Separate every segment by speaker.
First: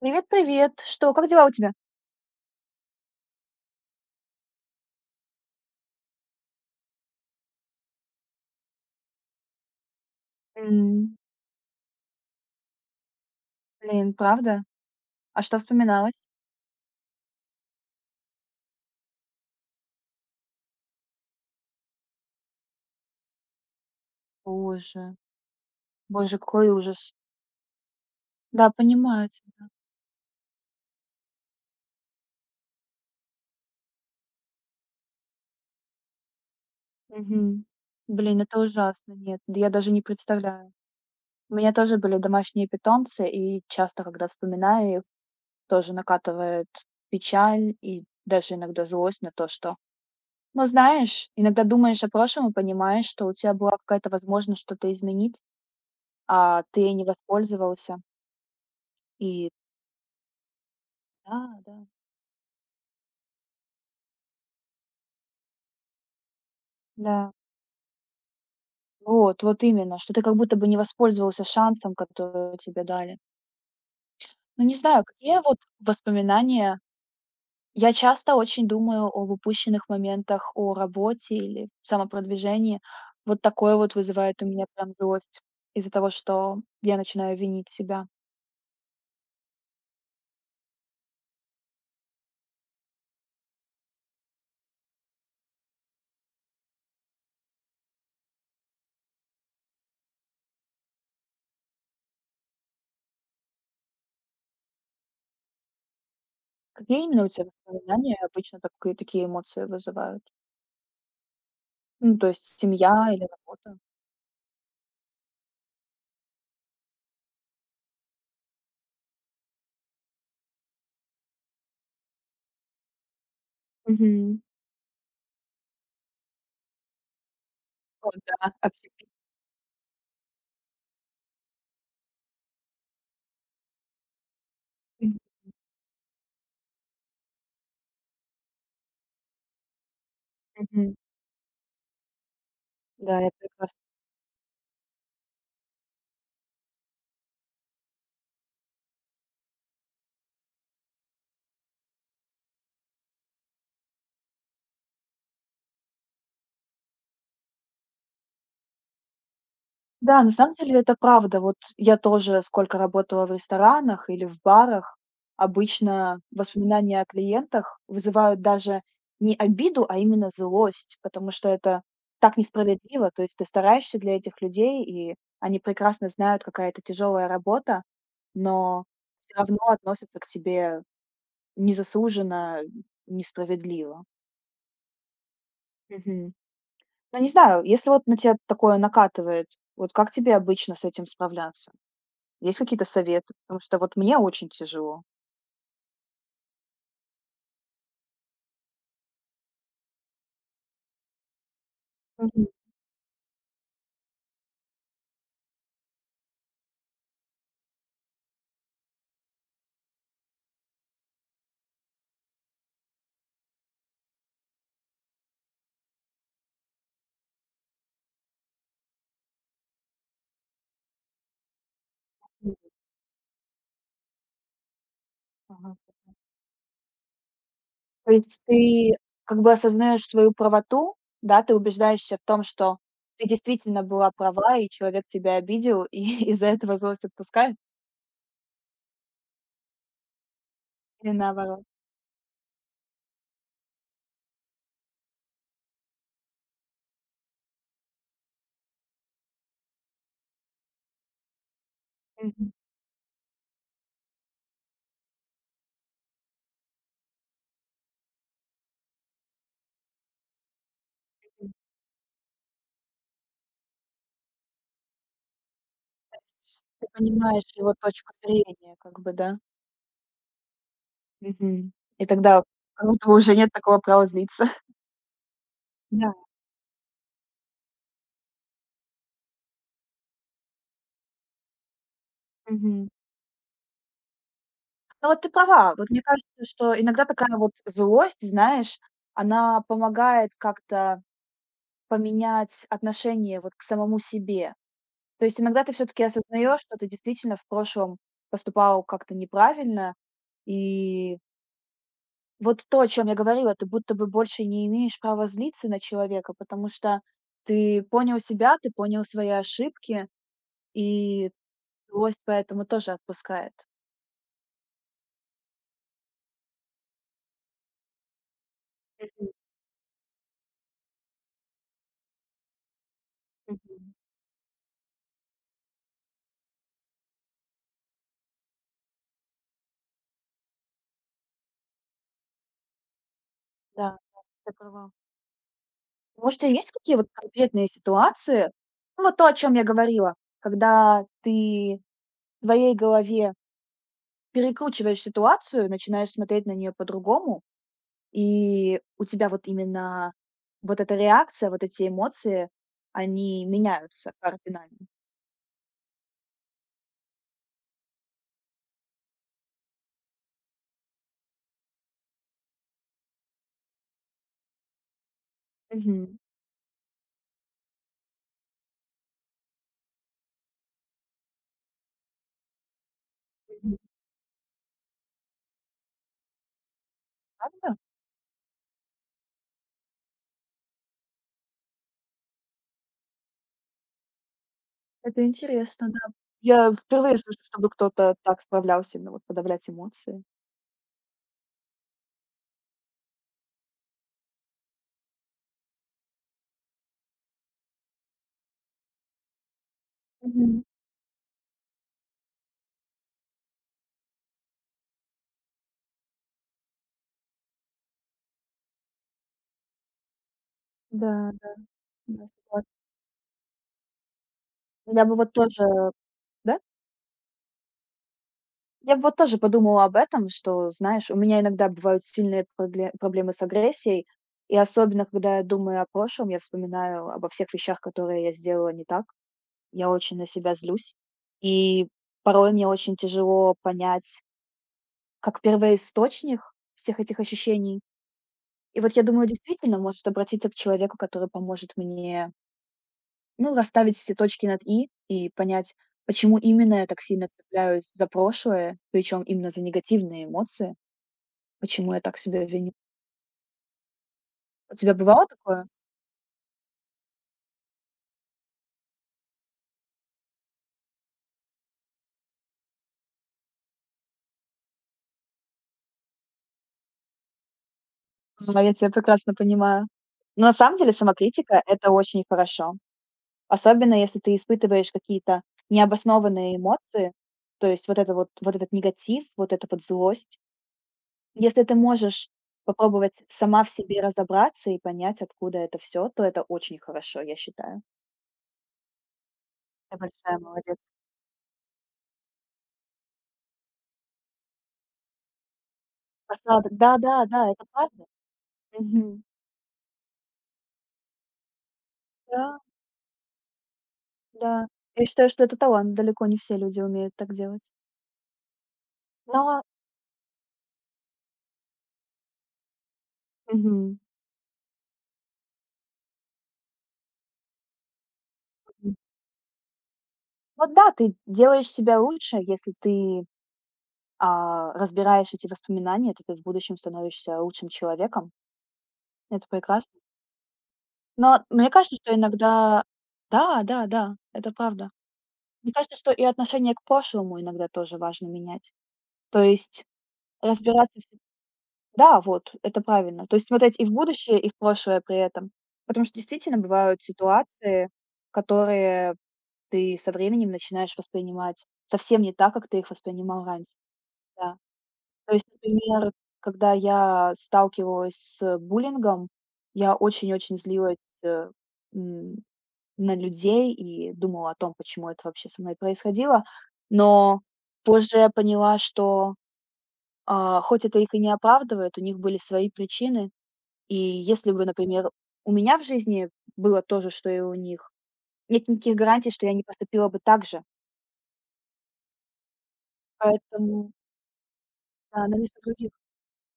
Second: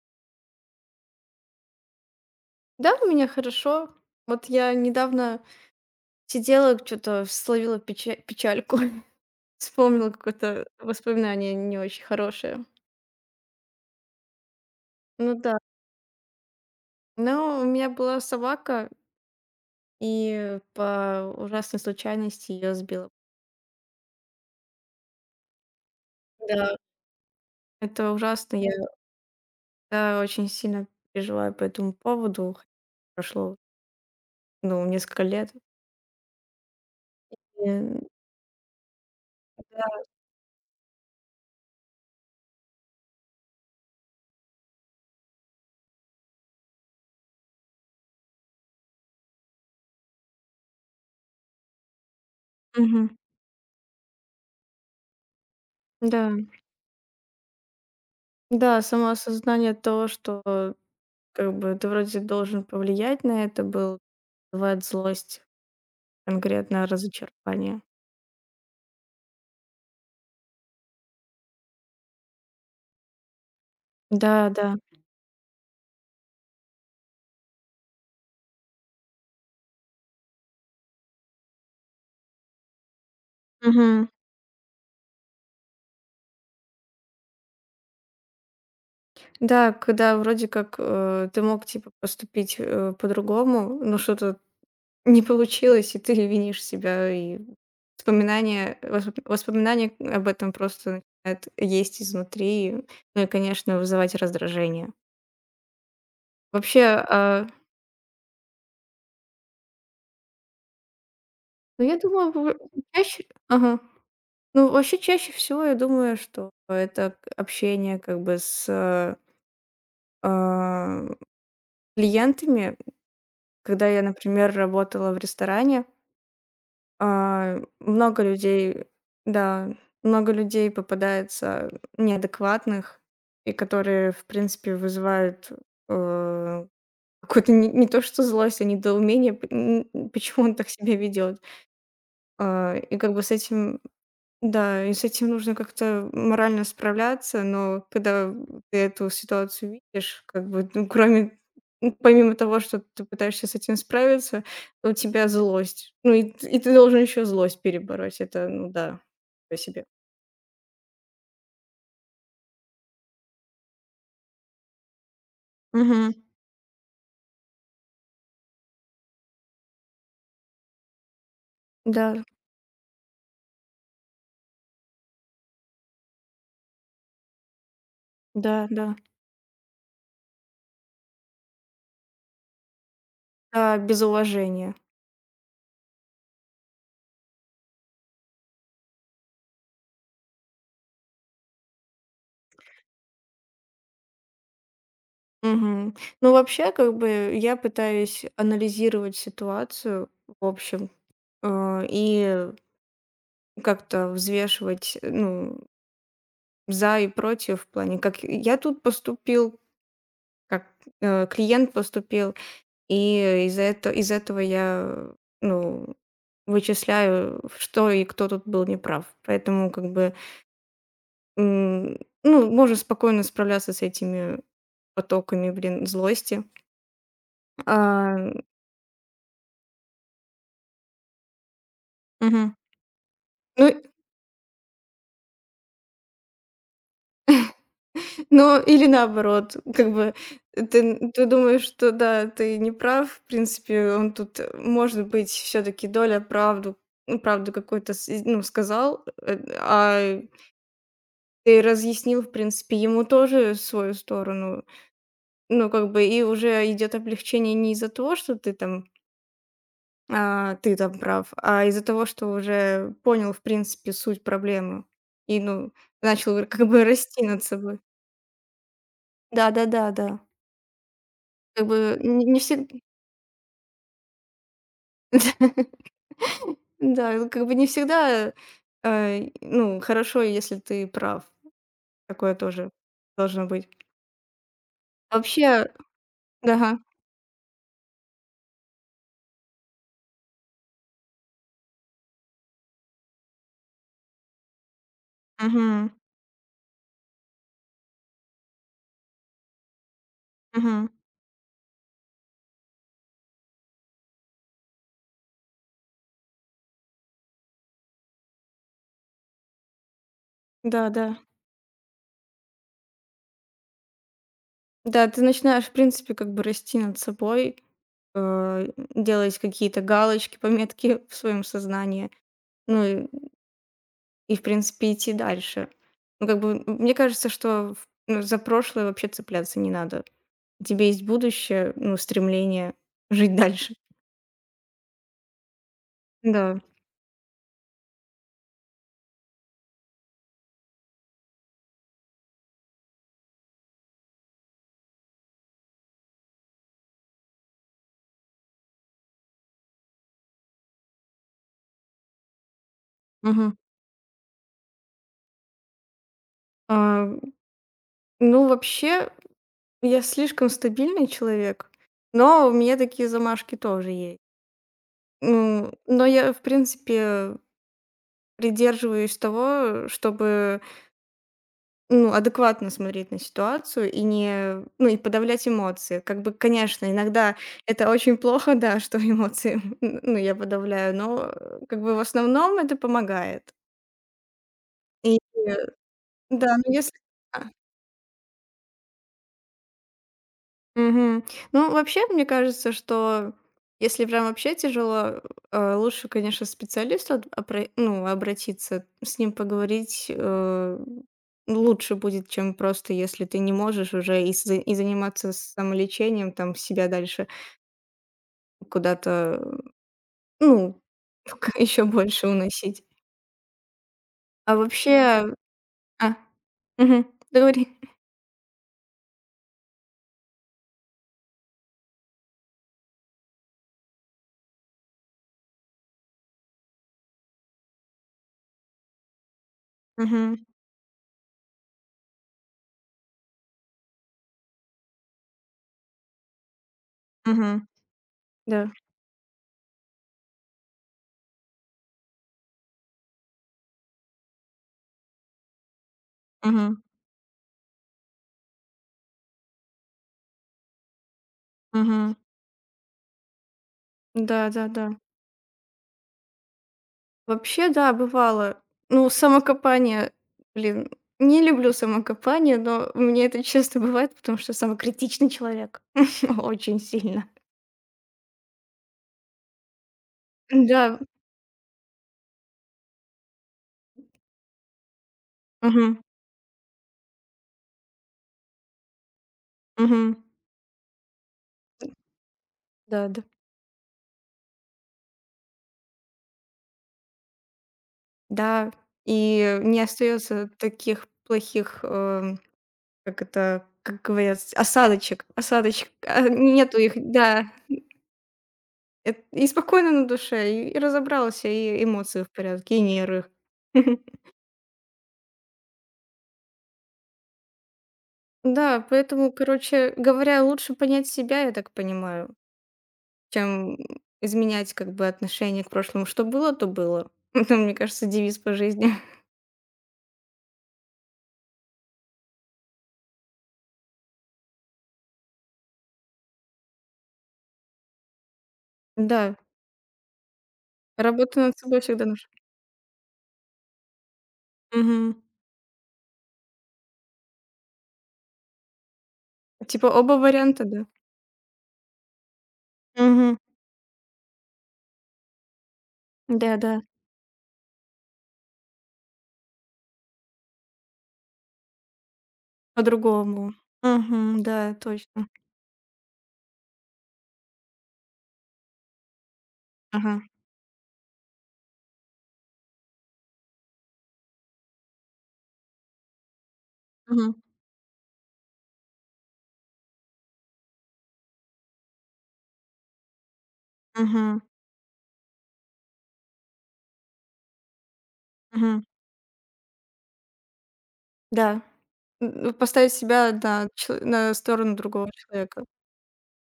Speaker 1: Привет, привет. Что, как дела у тебя?
Speaker 2: Да, у меня хорошо. Вот я недавно сидела, что-то словила печальку. Вспомнила какое-то
Speaker 1: М.
Speaker 2: воспоминание не очень хорошее.
Speaker 1: Блин, правда?
Speaker 2: Ну
Speaker 1: А
Speaker 2: да.
Speaker 1: что вспоминалось?
Speaker 2: Но у меня была собака, и по ужасной случайности ее сбила.
Speaker 1: Боже, боже, какой
Speaker 2: Да,
Speaker 1: ужас.
Speaker 2: это ужасно. Я
Speaker 1: Да, понимаю тебя.
Speaker 2: Да, очень сильно переживаю по этому поводу. Хоть прошло, ну, несколько лет.
Speaker 1: Мгм.
Speaker 2: И,
Speaker 1: Блин, это ужасно. Нет, да я даже
Speaker 2: да.
Speaker 1: не представляю. У меня тоже были домашние питомцы, и часто, когда вспоминаю их, тоже накатывает печаль и даже иногда злость на то, что. Ну, знаешь, иногда думаешь о прошлом и понимаешь,
Speaker 2: Мгм.
Speaker 1: что у тебя была какая-то возможность что-то изменить,
Speaker 2: Да,
Speaker 1: а ты ей не воспользовался.
Speaker 2: да,
Speaker 1: И
Speaker 2: самоосознание того, что как
Speaker 1: да,
Speaker 2: бы
Speaker 1: да,
Speaker 2: ты вроде должен повлиять на это, было. Бывает злость, конкретное
Speaker 1: да.
Speaker 2: разочарование.
Speaker 1: Вот именно, что ты как будто бы не воспользовался шансом, который тебе дали.
Speaker 2: Да,
Speaker 1: Ну, не
Speaker 2: да.
Speaker 1: знаю, какие вот воспоминания. Я часто очень думаю об упущенных моментах, о работе или самопродвижении. Вот такое вот
Speaker 2: Мгм.
Speaker 1: вызывает у меня прям злость из-за того, что я начинаю винить себя.
Speaker 2: Да, когда вроде как, ты мог, типа, поступить, по-другому, но что-то не получилось, и ты винишь себя, и воспоминания об этом просто начинают есть изнутри, ну и, конечно, вызывать раздражение. Вообще,
Speaker 1: Какие именно у
Speaker 2: а,
Speaker 1: тебя воспоминания обычно такые такие эмоции вызывают?
Speaker 2: ну, я
Speaker 1: Ну, то
Speaker 2: думаю,
Speaker 1: есть
Speaker 2: в
Speaker 1: семья
Speaker 2: чаще.
Speaker 1: или работа?
Speaker 2: Ага. Ну, вообще, чаще всего я думаю, что это к общение как бы с, а клиентами. Когда я,
Speaker 1: Мгм.
Speaker 2: например, работала в ресторане, а,
Speaker 1: О
Speaker 2: много
Speaker 1: да,
Speaker 2: людей,
Speaker 1: общепит.
Speaker 2: да, много людей попадается неадекватных и которые, в принципе, вызывают, э, какую-то не то что злость, а недоумение, п н почему он так
Speaker 1: Мгм.
Speaker 2: себя ведет. И как
Speaker 1: Да,
Speaker 2: бы с
Speaker 1: я прекрасно.
Speaker 2: этим. Да, и с этим нужно как-то морально справляться, но когда ты эту ситуацию видишь, как бы, ну, кроме ну, помимо того, что ты пытаешься с этим справиться, у тебя злость. Ну, и ты должен еще злость перебороть. Это, ну да, по себе.
Speaker 1: Да, на самом деле это правда. Вот я тоже сколько работала в ресторанах или в барах,
Speaker 2: Мгм.
Speaker 1: обычно воспоминания о клиентах вызывают даже не обиду, а именно злость, потому что это
Speaker 2: Да,
Speaker 1: так несправедливо. То есть ты стараешься для этих людей, и они прекрасно знают, какая это тяжелая работа,
Speaker 2: да,
Speaker 1: но
Speaker 2: да.
Speaker 1: все равно относятся к тебе незаслуженно,
Speaker 2: Да, без
Speaker 1: несправедливо.
Speaker 2: уважения.
Speaker 1: Мгм. Ну, не знаю, если вот на тебя такое накатывает, вот как тебе обычно с этим справляться? Есть какие-то советы? Потому что вот мне очень тяжело.
Speaker 2: Мгм. Ну, вообще, как бы, я пытаюсь анализировать ситуацию в общем,
Speaker 1: Мгм,
Speaker 2: и как-то взвешивать, ну, за и против в плане, как я тут поступил, как, клиент поступил, и из-за этого я, ну, вычисляю, что и кто тут был неправ. Поэтому как бы, м, ну,
Speaker 1: мгм.
Speaker 2: можно спокойно справляться с этими потоками,
Speaker 1: Ага.
Speaker 2: блин, злости.
Speaker 1: То
Speaker 2: А,
Speaker 1: есть ты как бы осознаешь свою правоту, да, ты убеждаешься в том,
Speaker 2: Мгм.
Speaker 1: что ты
Speaker 2: ну
Speaker 1: действительно была права, и человек тебя обидел, и из-за этого злость отпускает,
Speaker 2: Ну, или наоборот, как бы ты н
Speaker 1: или
Speaker 2: ты думаешь,
Speaker 1: наоборот?
Speaker 2: что да, ты не прав. В принципе, он тут, может быть, все таки доля правду ну, правду какую-то с ну, сказал, а ты разъяснил, в
Speaker 1: Мгм,
Speaker 2: принципе, ему тоже свою сторону. Ну, как бы и уже идет облегчение не из-за того, что ты там прав,
Speaker 1: мгм.
Speaker 2: а из-за того, что уже понял, в принципе, суть проблемы и, ну,
Speaker 1: То
Speaker 2: начал
Speaker 1: есть
Speaker 2: как бы
Speaker 1: ты
Speaker 2: расти над
Speaker 1: понимаешь его
Speaker 2: собой.
Speaker 1: точку зрения, как бы, да?
Speaker 2: Да-да-да, да, да, да. Как
Speaker 1: Мгм.
Speaker 2: бы
Speaker 1: И
Speaker 2: не
Speaker 1: тогда
Speaker 2: всег.
Speaker 1: как будто бы уже нет такого права злиться. Да.
Speaker 2: Да, ну, как бы не всегда, ну, хорошо, если ты прав. Такое тоже
Speaker 1: Мгм.
Speaker 2: должно быть.
Speaker 1: Ну вот ты
Speaker 2: Вообще,
Speaker 1: права. Вот мне кажется,
Speaker 2: ага.
Speaker 1: что иногда такая вот злость, знаешь, она помогает как-то поменять отношение вот к самому себе. То есть иногда ты все
Speaker 2: Мгм.
Speaker 1: таки осознаешь, что ты действительно в прошлом поступал как-то неправильно.
Speaker 2: Мгм.
Speaker 1: И вот то, о чем я говорила, ты будто бы больше не имеешь права злиться на человека, потому что ты понял себя, ты понял свои ошибки,
Speaker 2: Да-да.
Speaker 1: и злость поэтому тоже отпускает.
Speaker 2: Да, да, ты начинаешь, в принципе, как бы расти над собой, э,
Speaker 1: Мгм,
Speaker 2: делать какие-то галочки, пометки в своем сознании, ну и,
Speaker 1: мгм.
Speaker 2: и, в принципе, идти дальше. Ну, как бы, мне кажется, что ну, за прошлое вообще цепляться не надо. У тебя есть будущее, ну, стремление жить дальше.
Speaker 1: Да. Да, ты права. Может, у тебя
Speaker 2: Да.
Speaker 1: есть какие вот конкретные ситуации? Ну, вот то, о чем я говорила, когда ты в твоей голове перекручиваешь ситуацию, начинаешь смотреть на нее по-другому, и у тебя вот именно вот эта реакция, вот эти эмоции, они меняются кардинально.
Speaker 2: А, ну, вообще, я слишком стабильный человек, но у меня такие замашки тоже есть. Ну, но
Speaker 1: Мгм.
Speaker 2: я, в принципе, придерживаюсь того, чтобы, ну, адекватно смотреть на
Speaker 1: Мгм.
Speaker 2: ситуацию и не, ну, и подавлять эмоции. Как бы, конечно, иногда
Speaker 1: Правда?
Speaker 2: это очень плохо, да, что эмоции, ну, я подавляю, но как бы в основном это помогает. И
Speaker 1: Это
Speaker 2: э,
Speaker 1: интересно, да.
Speaker 2: да, ну
Speaker 1: Я
Speaker 2: если...
Speaker 1: впервые слышу,
Speaker 2: а,
Speaker 1: чтобы кто-то так справлялся, именно вот подавлять эмоции.
Speaker 2: Мгм. Ну, вообще, мне кажется, что если прям вообще тяжело, лучше, конечно, к специалисту ну, обратиться, с ним поговорить,
Speaker 1: Мгм.
Speaker 2: лучше будет, чем просто если ты не можешь уже и заниматься самолечением, там себя дальше куда-то, ну,
Speaker 1: Да, да,
Speaker 2: еще
Speaker 1: да,
Speaker 2: больше
Speaker 1: согласна.
Speaker 2: уносить. А
Speaker 1: Я бы
Speaker 2: вообще...
Speaker 1: вот тоже.
Speaker 2: А,
Speaker 1: Да?
Speaker 2: мгм, договори.
Speaker 1: Я вот тоже подумала об этом, что, знаешь, у меня иногда бывают сильные прогле проблемы с агрессией, и особенно, когда я думаю о прошлом, я вспоминаю обо всех вещах, которые я сделала не так. Я очень на
Speaker 2: Мгм,
Speaker 1: себя злюсь, и порой мне очень тяжело понять, как первоисточник всех этих
Speaker 2: мгм,
Speaker 1: ощущений.
Speaker 2: да.
Speaker 1: И вот я думаю, действительно, может, обратиться к человеку, который поможет мне, ну, расставить все точки над и понять, почему
Speaker 2: Мгм,
Speaker 1: именно я так сильно цепляюсь за прошлое, причем именно за негативные эмоции. Почему я
Speaker 2: мгм.
Speaker 1: так себя виню?
Speaker 2: Да, да,
Speaker 1: У
Speaker 2: да.
Speaker 1: тебя бывало такое?
Speaker 2: Вообще, да, бывало. Ну, самокопание, блин, не люблю самокопание, но у меня это часто бывает, потому что я самокритичный человек. Очень сильно.
Speaker 1: Да, я тебя прекрасно понимаю. Но на самом деле
Speaker 2: Да.
Speaker 1: самокритика- это очень хорошо. Особенно если ты испытываешь какие-то
Speaker 2: Мгм.
Speaker 1: необоснованные эмоции, то есть вот это вот этот негатив, вот эта вот
Speaker 2: Мгм.
Speaker 1: злость. Если ты можешь
Speaker 2: Да, да.
Speaker 1: попробовать сама в себе разобраться и понять, откуда это все, то это очень хорошо, я считаю.
Speaker 2: Да. И не
Speaker 1: Ты большая
Speaker 2: остается
Speaker 1: молодец.
Speaker 2: таких плохих, как это, как говорят, с осадочек. Осадочек,
Speaker 1: Осадок.
Speaker 2: нету их, да.
Speaker 1: Да-да-да, это правда. Мгм.
Speaker 2: Эт И спокойно на душе, и разобрался, и эмоции в
Speaker 1: Да,
Speaker 2: порядке, и нервы.
Speaker 1: да. Я считаю, что это талант, далеко не все люди умеют так делать.
Speaker 2: Да, поэтому,
Speaker 1: Но.
Speaker 2: короче говоря, лучше понять себя, я так понимаю, чем
Speaker 1: Мгм.
Speaker 2: изменять как бы отношение к прошлому. Что было, то было. Это, мне кажется, девиз по жизни.
Speaker 1: М. Вот да, ты делаешь себя лучше, если ты, разбираешь эти воспоминания, то ты в будущем становишься лучшим человеком.
Speaker 2: Да,
Speaker 1: Это прекрасно.
Speaker 2: работа
Speaker 1: Но
Speaker 2: над
Speaker 1: мне
Speaker 2: собой
Speaker 1: кажется,
Speaker 2: всегда
Speaker 1: что
Speaker 2: нужна.
Speaker 1: иногда. Да, да, да, это правда.
Speaker 2: Мгм.
Speaker 1: Мне кажется, что и отношение к прошлому иногда тоже важно менять. То есть
Speaker 2: Типа оба варианта, да?
Speaker 1: разбираться всё. Да, вот, это правильно. То
Speaker 2: Мгм.
Speaker 1: есть смотреть и в будущее, и в прошлое при этом. Потому что действительно
Speaker 2: Да-да,
Speaker 1: бывают ситуации, которые. Ты со временем начинаешь воспринимать совсем не так, как ты их воспринимал
Speaker 2: по-другому.
Speaker 1: раньше.
Speaker 2: Мгм.
Speaker 1: Да.
Speaker 2: Да, точно.
Speaker 1: То есть, например, когда я сталкивалась с буллингом, я
Speaker 2: Ага.
Speaker 1: очень-очень злилась, э, м, на людей и думала о том, почему это вообще со мной происходило.
Speaker 2: Мгм.
Speaker 1: Но позже я поняла, что, хоть это их и не оправдывает, у них были свои причины. И
Speaker 2: Мгм.
Speaker 1: если бы, например, у меня в жизни было то же, что и у них, нет
Speaker 2: Мгм.
Speaker 1: никаких гарантий, что я не поступила бы так же.
Speaker 2: Да. Поставить себя
Speaker 1: Поэтому.
Speaker 2: на сторону другого
Speaker 1: Да, на место
Speaker 2: человека.
Speaker 1: других.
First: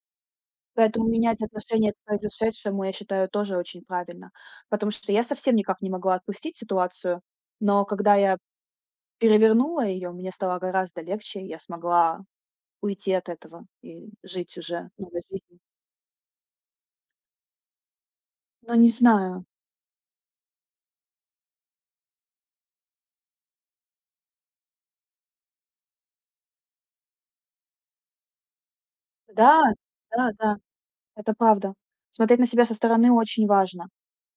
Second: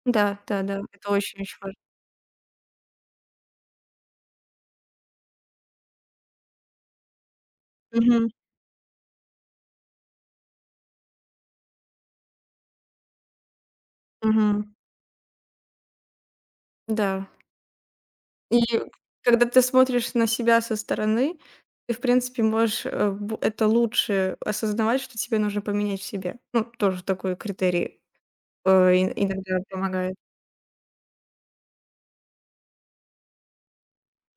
Speaker 2: Да, да, да.
Speaker 1: Поэтому
Speaker 2: Это
Speaker 1: менять
Speaker 2: очень-очень важно.
Speaker 1: отношение к произошедшему, я считаю, тоже очень правильно. Потому что я совсем никак не могла отпустить ситуацию, но когда
Speaker 2: Мгм.
Speaker 1: я перевернула ее, мне стало гораздо легче, и я смогла уйти от этого и жить
Speaker 2: Мгм.
Speaker 1: уже новой жизнью.
Speaker 2: Да. И
Speaker 1: Но не
Speaker 2: когда
Speaker 1: знаю.
Speaker 2: ты смотришь на себя со стороны, ты, в принципе, можешь, э, б это лучше осознавать, что тебе нужно поменять в себе. Ну, тоже такой критерий, э, ин иногда
Speaker 1: Да,
Speaker 2: помогает.
Speaker 1: да, да, это правда. Смотреть на себя со стороны очень важно.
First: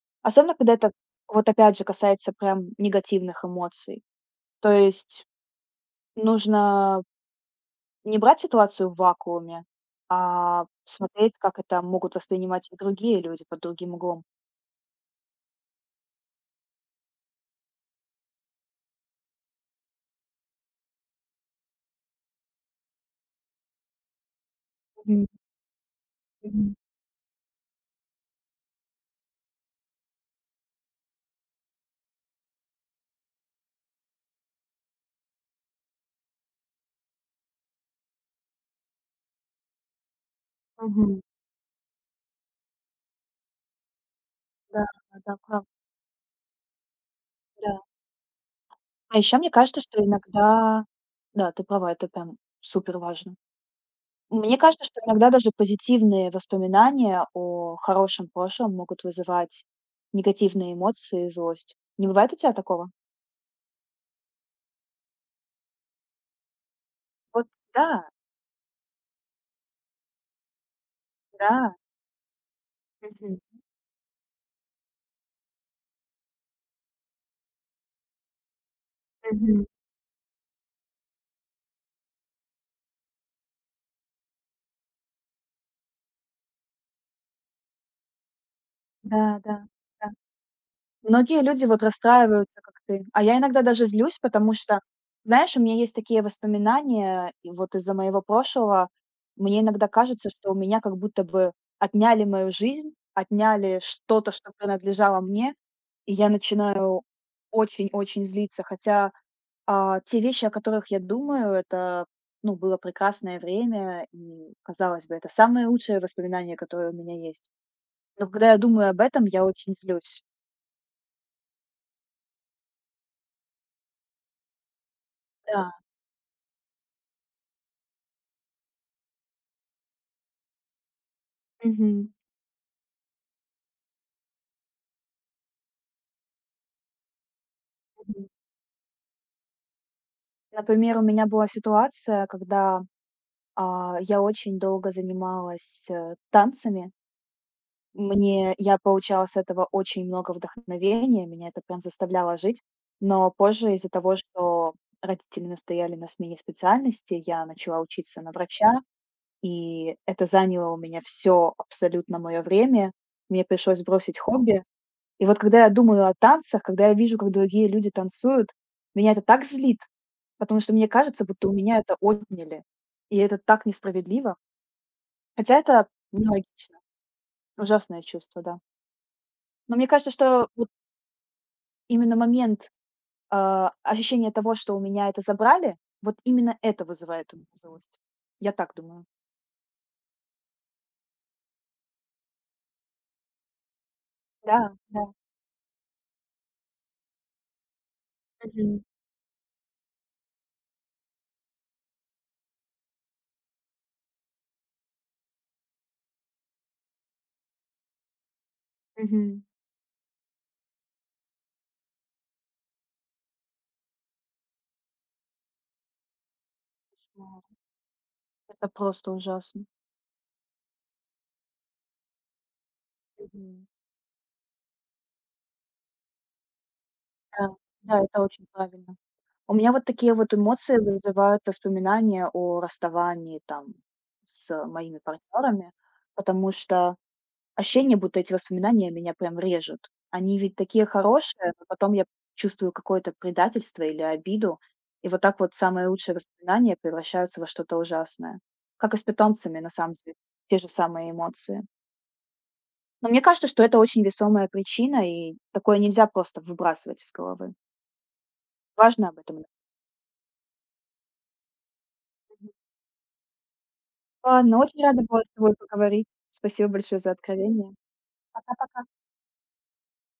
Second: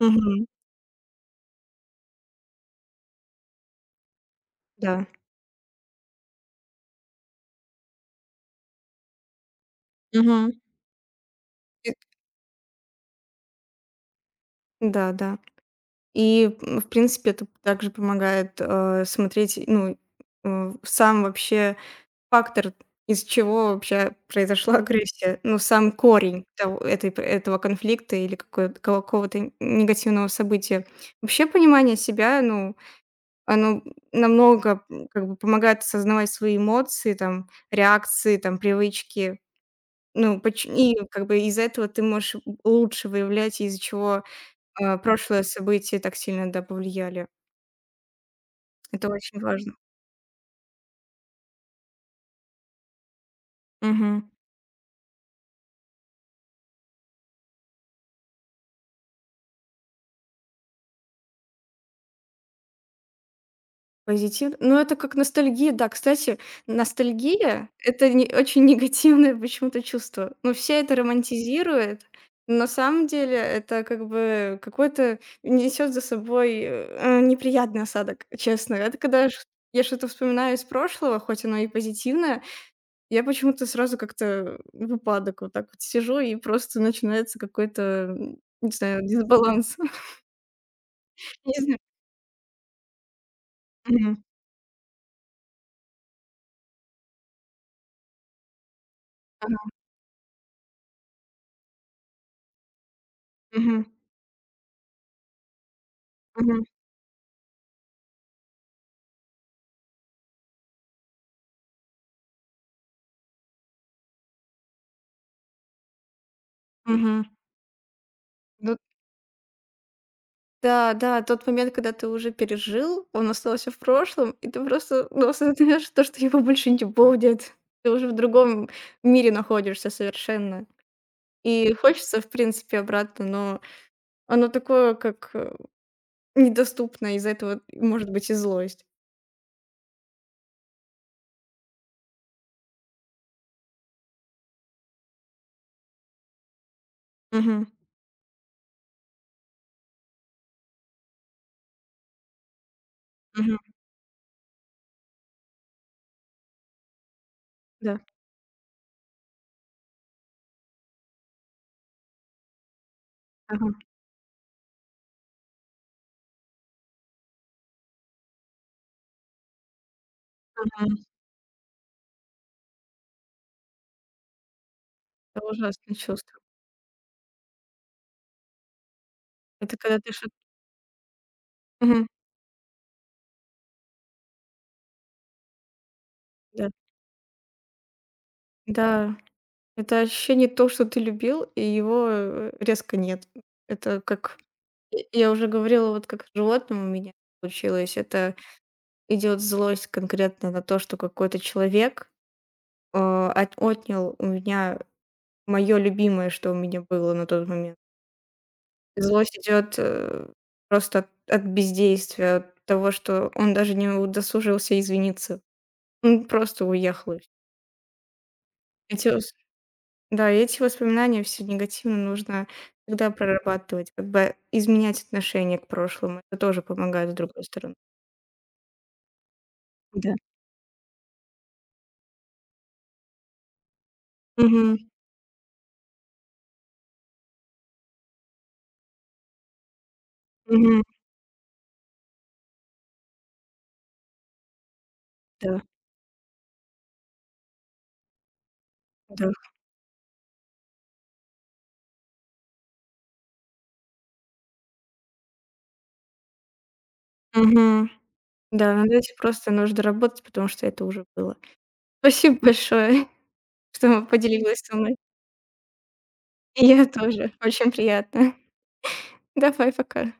Speaker 2: Мгм.
Speaker 1: Особенно, когда это, вот опять же, касается прям негативных эмоций. То
Speaker 2: Да.
Speaker 1: есть нужно не брать ситуацию в вакууме,
Speaker 2: Мгм.
Speaker 1: а смотреть, как это
Speaker 2: И
Speaker 1: могут воспринимать и другие люди под другим углом.
Speaker 2: да, да. И, в принципе, это также помогает, смотреть, ну, э, сам вообще фактор, из чего вообще произошла
Speaker 1: Мгм,
Speaker 2: агрессия. Ну, сам корень
Speaker 1: мгм.
Speaker 2: того этой п этого конфликта или какой какого-то негативного события. Вообще понимание себя, ну, оно намного, как бы помогает осознавать свои эмоции, там, реакции, там, привычки. Ну, поч и
Speaker 1: Мгм.
Speaker 2: как бы из этого ты можешь лучше выявлять, из-за чего,
Speaker 1: Да, да,
Speaker 2: прошлое
Speaker 1: прав.
Speaker 2: события так сильно, да, повлияли.
Speaker 1: Да.
Speaker 2: Это
Speaker 1: А еще
Speaker 2: очень
Speaker 1: мне
Speaker 2: важно.
Speaker 1: кажется, что иногда. Да, ты права, это прям супер важно.
Speaker 2: Мгм.
Speaker 1: Мне кажется, что иногда даже позитивные воспоминания о хорошем прошлом могут вызывать негативные эмоции и злость. Не бывает у тебя такого?
Speaker 2: Позитив Ну, это как ностальгия, да. Кстати,
Speaker 1: Вот
Speaker 2: ностальгия —
Speaker 1: да,
Speaker 2: это не очень негативное почему-то чувство. Ну, все это
Speaker 1: да. Да.
Speaker 2: романтизируют, но на самом деле
Speaker 1: Мгм.
Speaker 2: это как бы какой-то несет за собой, неприятный осадок, честно. Это когда ш
Speaker 1: Мгм.
Speaker 2: я что-то вспоминаю из прошлого, хоть оно и позитивное, я почему-то сразу как-то в упадок вот так вот сижу, и просто начинается какой-то, не знаю,
Speaker 1: Да, да.
Speaker 2: дисбаланс.
Speaker 1: Многие
Speaker 2: Не
Speaker 1: люди
Speaker 2: знаю.
Speaker 1: вот расстраиваются, как ты. А я иногда даже злюсь,
Speaker 2: Мгм.
Speaker 1: потому что, знаешь, у меня есть такие воспоминания, и вот из-за моего прошлого
Speaker 2: Ага.
Speaker 1: мне иногда кажется, что у меня как будто бы отняли мою жизнь, отняли
Speaker 2: Мгм.
Speaker 1: что-то, что принадлежало мне, и я
Speaker 2: Мгм.
Speaker 1: начинаю очень-очень злиться. Хотя, те вещи, о которых я думаю, это, ну, было прекрасное время, и, казалось бы, это самые лучшие воспоминания, которые у меня
Speaker 2: Мгм.
Speaker 1: есть. Но когда я
Speaker 2: Ну,
Speaker 1: думаю об этом, я очень злюсь.
Speaker 2: да, да, тот момент, когда ты уже пережил, он остался в прошлом, и ты просто, ну,
Speaker 1: Да.
Speaker 2: осознаешь то, что его больше не будет. Ты уже в другом мире находишься совершенно. И
Speaker 1: Мгм.
Speaker 2: хочется, в принципе, обратно, но оно такое, как, недоступно, из-за этого может
Speaker 1: М.
Speaker 2: быть и злость.
Speaker 1: Например, у меня была ситуация, когда, я очень долго занималась, танцами.
Speaker 2: Мгм.
Speaker 1: Мне я получала с этого очень много вдохновения, меня это прям заставляло жить. Но
Speaker 2: Мгм.
Speaker 1: позже из-за того, что родители настояли на смене специальности, я начала
Speaker 2: Да.
Speaker 1: учиться на врача, и это заняло у меня все абсолютно мое время. Мне
Speaker 2: Ага.
Speaker 1: пришлось бросить хобби. И вот когда я думаю о танцах, когда я вижу, как другие люди танцуют, меня это так злит. Потому что мне
Speaker 2: Мгм.
Speaker 1: кажется, будто у меня это отняли, и это так несправедливо.
Speaker 2: Это
Speaker 1: Хотя это
Speaker 2: ужасное чувство.
Speaker 1: нелогично, ужасное чувство, да.
Speaker 2: Это
Speaker 1: Но мне
Speaker 2: когда
Speaker 1: кажется,
Speaker 2: ты что.
Speaker 1: что вот
Speaker 2: Мгм.
Speaker 1: именно момент, ощущение того, что у меня это забрали, вот именно
Speaker 2: Да.
Speaker 1: это вызывает у меня злость. Я так думаю.
Speaker 2: Да. Это ощущение то, что ты любил, и его, резко нет. Это как.
Speaker 1: Да,
Speaker 2: И
Speaker 1: да.
Speaker 2: я уже говорила, вот как с животным у меня получилось. Это
Speaker 1: Мгм.
Speaker 2: идет злость конкретно на то, что какой-то человек, э, от отнял у меня мое любимое, что у меня было на тот момент. Злость
Speaker 1: Мгм.
Speaker 2: идет, просто от бездействия, от того, что он даже не удосужился извиниться. Он просто уехал и вс
Speaker 1: Кошмар. Это
Speaker 2: эти
Speaker 1: просто
Speaker 2: вос
Speaker 1: ужасно.
Speaker 2: Да, и эти воспоминания все негативно нужно всегда
Speaker 1: Мгм.
Speaker 2: прорабатывать, как бы изменять отношение к прошлому. Это тоже помогает, с другой
Speaker 1: Да,
Speaker 2: стороны.
Speaker 1: да, это очень правильно. У меня вот такие
Speaker 2: Да.
Speaker 1: вот эмоции вызывают воспоминания о расставании там с
Speaker 2: Мгм.
Speaker 1: моими партнерами, потому что. Ощущение, будто эти воспоминания меня прям режут. Они ведь
Speaker 2: Мгм.
Speaker 1: такие хорошие, но потом я чувствую какое-то предательство или обиду, и вот так вот
Speaker 2: Да,
Speaker 1: самые лучшие воспоминания превращаются во что-то ужасное. Как и с
Speaker 2: да.
Speaker 1: питомцами, на самом деле, те же самые эмоции. Но мне кажется, что это очень весомая причина, и такое нельзя просто выбрасывать из головы.
Speaker 2: Мгм. Да, над
Speaker 1: Важно
Speaker 2: этим
Speaker 1: об этом.
Speaker 2: просто нужно работать, потому что это уже было. Спасибо большое, что
Speaker 1: Ладно,
Speaker 2: поделилась со
Speaker 1: очень
Speaker 2: мной.
Speaker 1: рада была с тобой поговорить.
Speaker 2: И
Speaker 1: Спасибо
Speaker 2: я
Speaker 1: большое за
Speaker 2: тоже. Очень
Speaker 1: откровение.
Speaker 2: приятно.
Speaker 1: Пока-пока.
Speaker 2: Давай, пока.